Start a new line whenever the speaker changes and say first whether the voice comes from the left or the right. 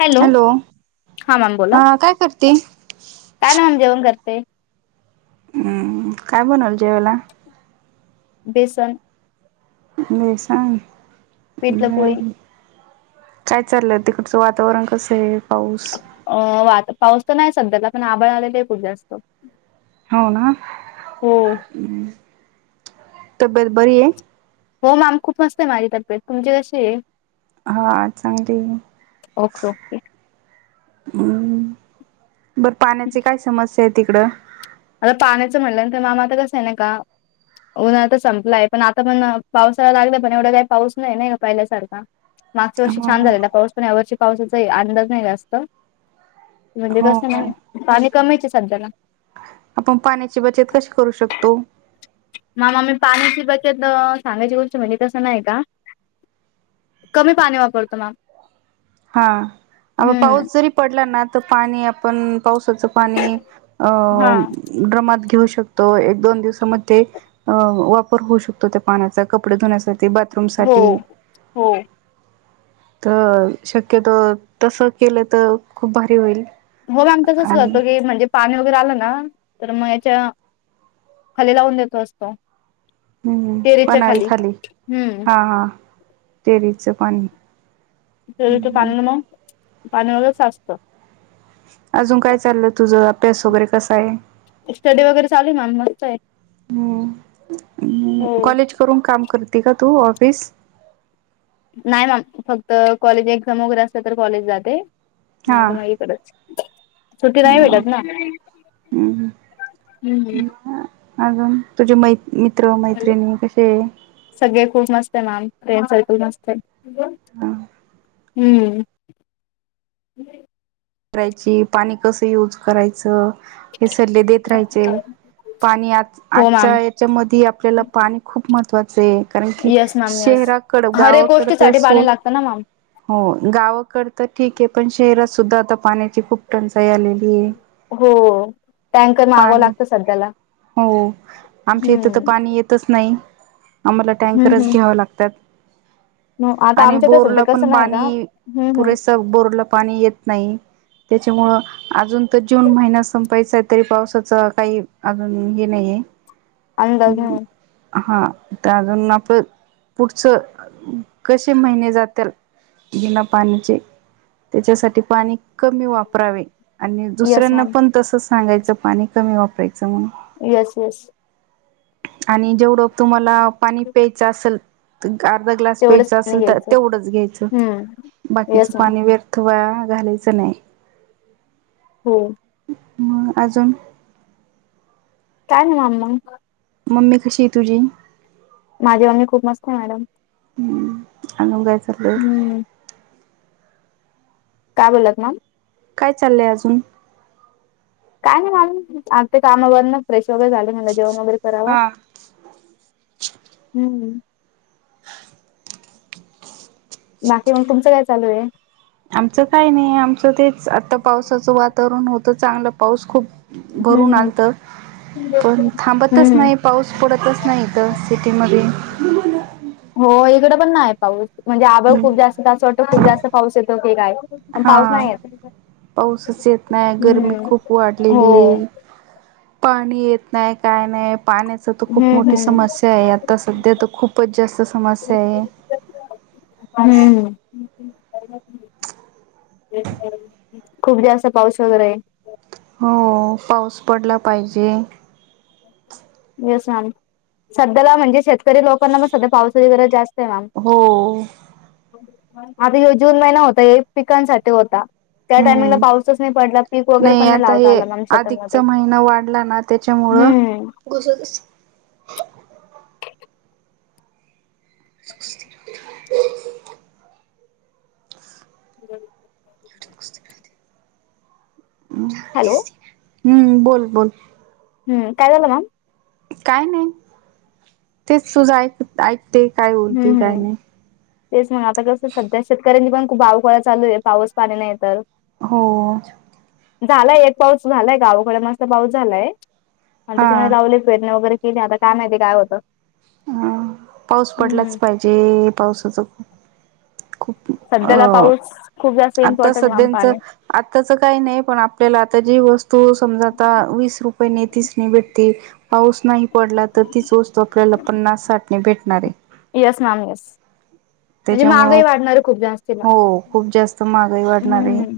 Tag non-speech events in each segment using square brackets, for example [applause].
left: Hello, हा ma'am बोला.
right: हा काय करते
left: काय ना मग जेवण करते.
right: हम्म काय बनवलं जेवायला?
left: बेसन
right: बेसन
left: पिठलं पोळी
right: भारी कायं चाललंय तिकडचं वातांवरण कसं आहे? पाऊस,
left: अं वात पाऊस तरं नाहीं सध्यांचा पणं आभांळ आलेय ते खुंप जास्तं
right: हो नां, तब्येत बरी आहे?
left: हो मॅम खूंप मस्तं आहे माझी तब्येत, तुमची कशी आहे?
right: हां चांगली आहे.
left: ओके ओके
right: हम्मं बरं पाण्यांची कायं समस्यां आहे तिकडं?
left: आंता पाण्यांचं म्हणलंं नांं तरं मॅम आंता कसंय नाहीं कां उन्हांळ तरं संपलाय पणं आंता पणं पावसांळा लागलं, पणं एवढां कांहीं पाऊस नाहीं नाहीं कां पहिल्यासांरखा मागच्यां वर्षी
right: हो
left: छांन झालेला पाऊस पणं यां वर्षी पावसांचा अंदाज नाहीं जास्तं म्हणजे कसंय नां पाणी कमीच आहे संध्याला
right: आपणं पाण्यांची बचतं कशी करूं शकतो?
left: मामा मी पाण्यांची बचतं सांगायची गोष्ट म्हणजे तसं नाहीं कां कमी पाणी वापरतो मॅम
right: हां अं
left: हम्म
right: पाऊस जरी पडलां नां तरं पाणी आपणं पावसाचं पाणी
left: हा
right: अं ड्रमात घेऊ शकतो एक दोन दिवसां मंग ते अं वापरं होऊ शकतो त्यां पानांचा कपडे धुण्यांसाठी बं धूंप
left: हो
right: साठी
left: हो
right: शक्यतो तसं केलं तर्ं खूंप भारी होईल
left: हो मॅम तसंच
right: आणि
left: करतो की म्हणजे पाणी वगैरें आलं नां तरं मंग यांच्या खली लावूंन देतो असतो
right: हम्मं पन्हाळी खाली
left: हम्म
right: हां हां तेरीचं
left: ते ते पाणी मंग पाणी मंच असतं
right: अजूंन कायं चाललं तुझं अभ्यास वगैरें कसां आहे
left: स्टडी वगैरें चाले मं मस्तं आहे हो
right: घरूंन कामं करते कां तूं नऑफिस
left: नाहीं मं फक्तं कॉलेज एक्झांम वगैरें असते तरं कॉलेज जाते नाहीं तरं मंग इकडचं
right: हम्मं हम्मं
left: हम्म
right: हम्मं अजूंन तुझे मै मित्रं मैत्रिणी कसे
left: सगळे खूंप मस्तं आहे मॅम फें सारकल मस्तं आहे
right: हम्मं
left: हम्मं
right: करांयची पाणी कसं यूंज करायचं हे सल्ले देतं राहांयचे पाणी आंज
left: हो मॅम
right: आंजच्या यांच्यामध्ये आपल्यांला पाणी खूंप महत्वाचं आहे कारणं की
left: येस मॅम येस
right: शहरांकडे
left: हर एक
right: गावांकडे तरं
left: गोष्टीसाठी पाणी
right: सोंड
left: लागतं ना मॅम
right: हो गावांकडे तरं ठीक आहे पणं शहरांत सुद्धां आंता पाण्यांची खूंप टंचाई आलेली आहे
left: हो टँकर मागवं
right: पाणी
left: लागतं संध्याला
right: हो आमच्या इथं तरं पाणी येतं नाहीं आम्हांला
left: हम्म
right: टँकरच
left: हम्म
right: घ्यावं लागतांत
left: म आता
right: आणि
left: आमच्याकडे सध्या
right: बोरलां पणं
left: कसं नाही का
right: पाणी
left: हम्म हम्म
right: पुरेस बोरलां पाणी येतं नाहीं त्यांच्यामुळे अजूंन तरं जूंन महिनां संपायचा आहे तरी पावसाचं कांहीं अजूंन हे नाहींये
left: अंदाज नाहीं आहे
right: हां त्यां अजूंन आपणं पुढच, कसे महिने जात्याल बिना पाणीचे त्याच्यासाठी पाणी कमी वापरावे आणि
left: येस
right: दुसऱ्यांना
left: मॅम
right: पण तसं सांगायचं पाणी कमी वापरायचं म्हणून
left: यस, यस
right: आणि जेवढं तुम्हाला पाणी प्यायचं असल अर्धा ग्लास
left: तेवढंच
right: प्यायचा
left: पाणी
right: असेल तर
left: घ्यायचं
right: तेवढंच घ्यायचं,
left: हम्म
right: बाकीच
left: येस मॅम
right: पाणी वेस्ट अथवा घालायचं नाही.
left: हो
right: म अजून?
left: काय निवांत मग
right: मम्मी कशीय तुझी?
left: माझी मम्मी खूप मस्त हाय मॅडम
right: हम्म, द्याय ठरलंय
left: हम्म काय बोलात मॅम?
right: काय चाललंय अजून?
left: काय नाही मॅम, आमचं काम आवरलं फ्रेश वगैरे झाले म्हणलं जेवण वगैरे करावं.
right: हा
left: हम्म बाकी मग तुमचं काय चालूय?
right: आमचं काही नाही, आमचं तेच आता पावसाचं वातावरण होतं चांगलं पाऊस खूप
left: हम्म
right: भरून
left: हम्म
right: आलत. कोण थांबतच
left: हम्म हम्म
right: नाही, पाऊस पडतच नाही इथ सिटीमध्ये
left: हो, इकड पण नाय पाऊस म्हणजे आभळ
right: हम्म.
left: खूप जास्त असं वाटतं खूप जास्त पाऊस येतोय की काय. पण
right: हा,
left: पाऊस नाही येत.
right: पाऊसच येत नाही गरमी
left: हम्म
right: खूप
left: हो
right: वाढलेली. पाणी येत नाही काय नाही पाण्यात अस तर खूप
left: हम्म
right: मोठी
left: हम्म.
right: समस्या आहे, आता सध्या तर खूपच जास्त समस्या आहे.
left: हम्म खूप जास्त पाऊस वगैरे.
right: हो पाऊस पडला पाहिजे
left: [unintelligible] येस मॅम, सध्याला म्हणजे शेतकरी लोकांना पण सध्या पावसाची गरज जास्तय मॅम
right: हो
left: आता जून महिना होता हे पिकांसाठी होता. त्या टाइमिंगला
right: हम्म
left: पाऊसच नाही पडला पीक वगैरे पण नाही
right: आता
left: लावता
right: हे
left: आला मॅम शेतानंमध्ये
right: अधिकचा महिना वाढला ना त्येच्यामुळ
left: [unintelligible] हॅलो.
right: हम्म बोल बोल.
left: हम् काय झालं मॅम?
right: काय नाही, तेच तुझं ऐक, ऐकते काय
left: हम्म
right: बोलते काय
left: हम्म
right: नाही.
left: तेच मग, आता कसं सध्या शेतकऱ्यांनी पण खूप आवकळा चालू आहे पाऊस पाणी नाही तर
right: हो
left: झालाय एक पाऊस झालाय गावाकड मस्त पाऊस झालाय. आणि
right: हा
left: त्याच्यामध्ये लावले पेरण्या वगैरे केले, आता काय माहीती काय होतं.
right: अ पाऊस
left: हम्म
right: पडलाच पाहिजे पावसाच खूप अ
left: सध्याला पाऊस, खूप जास्त इम्पॉर्टंट आणि पाणी
right: आत्ताच काही नाही पण आपल्याला आता जी वस्तू समजा आता वीस रुपयेने, तीसने भेटतील पाऊस नाही पडला तर तीच वस्तू आपल्याला पन्नास-साठने भेटणार आहे.
left: Yes ma'am yes.
right: त्याच्यामुळं,
left: जास्तीला
right: हो खूप जास्त महागई वाढणार आहे.
left: हम्म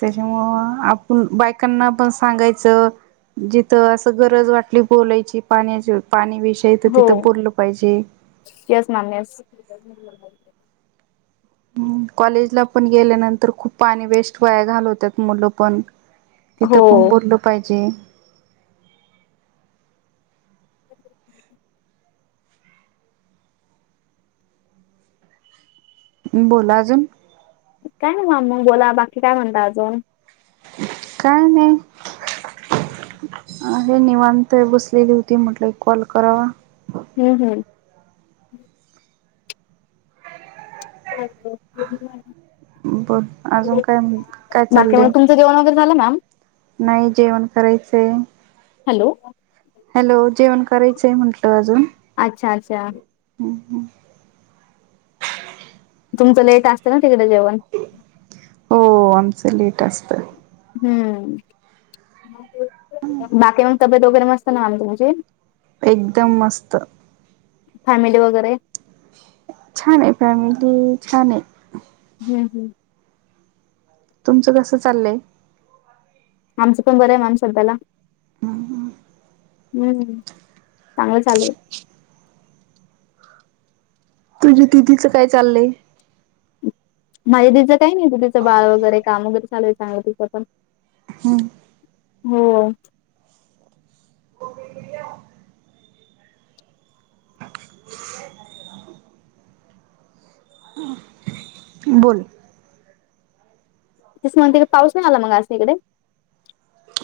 right: त्याच्यामुळं आपण बायकांना पण सांगायचं जिथं असं गरज वाटली बोलायची पाण्याची पाणी विषयी तर तिथं बोललं पाहिजे.
left: Yes ma'am yes. [inaudible]
right: हम् कॉलेजला पण गेल्यानंतर खूप पाणी वेस्ट वया घालवत्यात मुलं पण. तिथं पण
left: हो
right: बोललं पाहिजे. बोल अजून?
left: काय नाही म, मग बोला बाकी काय म्हणता अजून.
right: काय नाही. आहे निवांत बसलेली होती म्हटलं कॉल कराव.
left: हम् हम्. तर [unintelligible]
right: बर अजून काय आणि काय चाललंय?
left: ते जेवण वगैरे झालं मॅम?
right: नाही जेवण करायचं.
left: हॅलो!
right: हॅलो! जेवण करायचंय म्हटलं अजून.
left: अच्छा! अच्छा!
right: हम्म हम्.
left: तुमचं लेट असतें ना तिकडे जेवण?
right: [inaudible] हो आमचं लेट असतं.
left: हम्म. बाकी मग तब्येत वगैरे मस्त ना आम तुमची?
right: एकदम मस्त.
left: फॅमिली वगैरे?
right: छान आहे, फॅमिली छान आहे.
left: हम्म हम्.
right: तुमचं कसं चाललंय?
left: आमचं पण बरं आहे मॅम सध्याला.
right: हम् ह.
left: हम्म, [inaudible] चांगलं चालंय.
right: तुझी दीदीच काय चालय?
left: माझे दीदी काही नाहीत तिचं बाळ वगैरे, काम वगैरे चालूय चांगलं तिचं पण.
right: हम्.
left: हो.
right: होमल्या. [inaudible] बोल.
left: तेस म्ह तिकडे पाऊस नाही आला मग आज तिकड?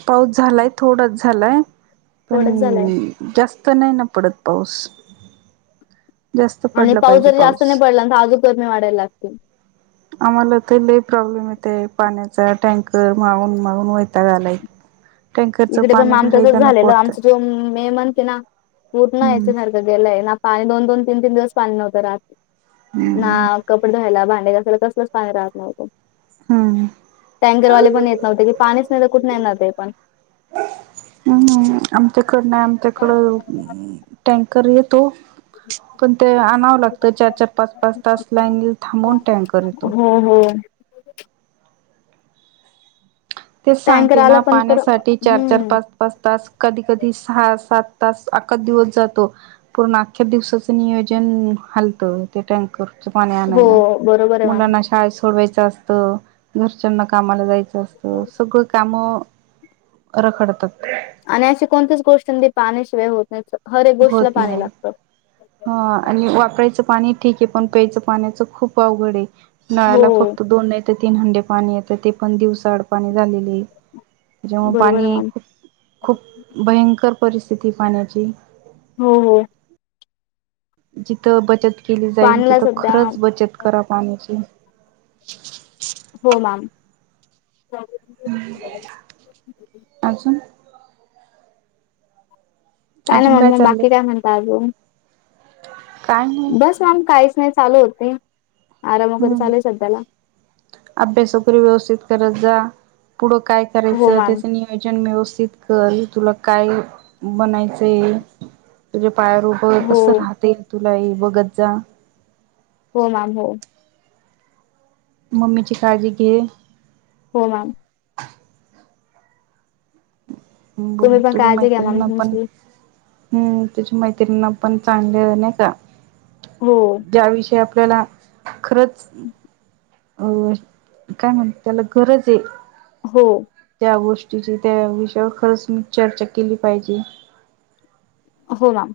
right: पाऊस झालाय थोडाच झालाय, पण
left: थोडंच झालंय
right: जास्त नाही न पडत पाऊस. जास्त
left: आणि
right: पडला
left: पाऊस
right: पाहिजे
left: जर जास्त नाही पडलांत आजू गरमी वाढायला लागतील.
right: आम्हाला तर लई प्रॉब्लेम येते पाण्याचा टँकर मागून-मागून वैताक आलाय. ह [inaudible]
left: इकडे पण आम तसच झालेलं. आमच जो मे मनतेना पूर्ण याच
right: हम्म
left: सारखं गेलंय ना पाणी दोन- दोन, तीन- तीन दिवस पाणी नव्हं राहत. ना
right: हम्म
left: कपडे धुवायला, भांडेायला घासायला, कसलं कसलंच पाणी राहत नव्हतो.
right: हम्म
left: टँकरवाले पण येत नव्हते. की पाणीच नाही तर कुठन येणार ते पण.
right: हम्म हम्, आमच्याकड नाही आमच्याकडं टँकर येतो. पण लागत चार- चार, पाच -पाच, तास लाईनल थांबवून टँकर येतो.
left: ह ह,
right: ते
left: टँकर
right: सांगते ना
left: आला पण तर
right: पाण्यासाठी चार- चार,
left: हम्म.
right: पाच पाच तास, कधी- कधी सहा, सात, तास आक्का दिवस जातो. पूर्ण अख्ख्या दिवसाच नियोजन हालतं. ते टँकर पाणी
left: हो,
right: आणायला.
left: बरोबर आहे मॅम.
right: मुलांना शाळेत सोडवायचं अस घरच्यांना कामाला जायचं असतं. सगळं काम रखडतात.
left: आणि अशी कोणतीच गोष्ट नाही, पाण्याशिवाय होत नसत. हर एक गोष्टला
right: होत
left: पाणी
right: नाही.
left: लागत.
right: हा आणि वापरायचं पाणी ठीक आहे. पण प्यायचं पाण्याच खूप अवघड आहे. नळाला
left: हो,
right: फक्त दोन तीन हंडे पाणी येत ते पण दिवसाआड पाणी झालेले आहे. जेव्हा
left: बरोबर
right: पाणी
left: आहे
right: येईल
left: मॅम.
right: खूप भयंकर परिस्थिती पाण्याची
left: हो हो.
right: जिथं बचत केली जाईन,
left: पाण्याला
right: तिथं
left: सध्या
right: खरंच बचत करा पाण्याची.
left: हो मॅम.
right: अजून?
left: नाही
right: अजून काय
left: मम्मा
right: चाललंय?
left: बाकी म्हणता अजून
right: काय नाही.
left: बस मॅम काहीच नाही चालू होते. आराम वगैरे
right: हम्म
left: चालू आहे सध्याला
right: अभ्यास वगैरे व्यवस्थित करत जा, पुढं काय
left: हो
right: करायचं
left: मॅम
right: त्याच निय जण व्यवस्थित कर, तुला काय बनायचं? तुझ्या पाया प
left: हो
right: कसं राहते तुलाही बघत जा.
left: हो मॅम हो.
right: मम्मी ची काळजी घे.
left: हो मॅम.
right: बोल,
left: तुम्ही पण
right: तुझ्या
left: काळजी घ्या मॅम
right: मैति्रीना पण
left: तुमची
right: हम्म, तुजा मैत्रिना पण चांगलं नाही का?
left: हो.
right: ज्याविषयी आपल्याला खरंच अ काय म्हणत त्याला गरज आहे.
left: हो.
right: त्या गोष्टीची त्या विषयावर खरंच मी चर्चा केली पाहिजे.
left: हो ना.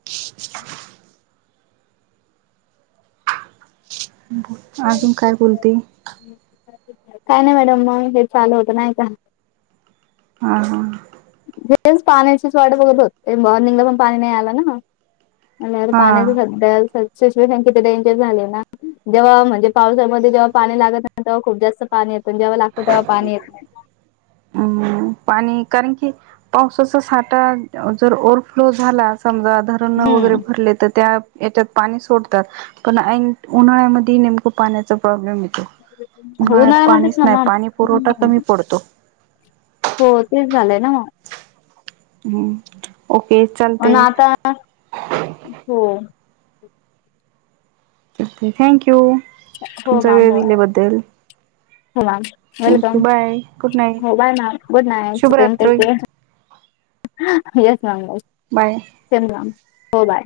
right: [inaudible] अजून काय बोलते?
left: काय नाही मॅडम मग, हे चालू होत नाही का?
right: ह हा...
left: हेच पाण्याचीच वाट बघत होते. मॉर्निंगला पण पाणी नाही आला ना.
right: हा
left: [unintelligible] शीचविशन किती डेंजर झाले ना जेव्हा म्हणजे पावसामध्ये जेव्हा पाणी लागत ना तेव्हा खूप जास्त पाणी येतं, जेव्हा लागतं तेव्हा पाणी येत नाय.
right: हम् पाणी कारण की पावसाचा साठा जर ओव्हरफ्लो झाला समजा धरण
left: हम्म
right: वगैरे भरले तर त्या येतात पाणी सोडतात पण ऐन उन्हाळ्यामध्ये नेमकं पाण्यात चा प्रॉब्लेम येतो,
left: हो
right: उन्हाळ्यात
left: उन्हाळ्यामध्येच
right: पाणीच
left: ना
right: नाही
left: मॅम
right: पाणी पुरवठा
left: हम्म
right: कमी पडतो.
left: हो तेच झालंय ना मग.
right: हम्म ओक
left: आणि
right: चालतंय.
left: आता हो.
right: ओके थँक यू
left: हो
right: तुमचा
left: मॅम
right: वेळ
left: हो
right: दिल्याबद्दल.
left: हो ma'am, welcome,
right: thank you bye good night
left: हो bye ma'am good night take
right: शुभरात्री
left: care. Yes ma'am yes.
right: Bye.
left: Same ma'am हो बाय.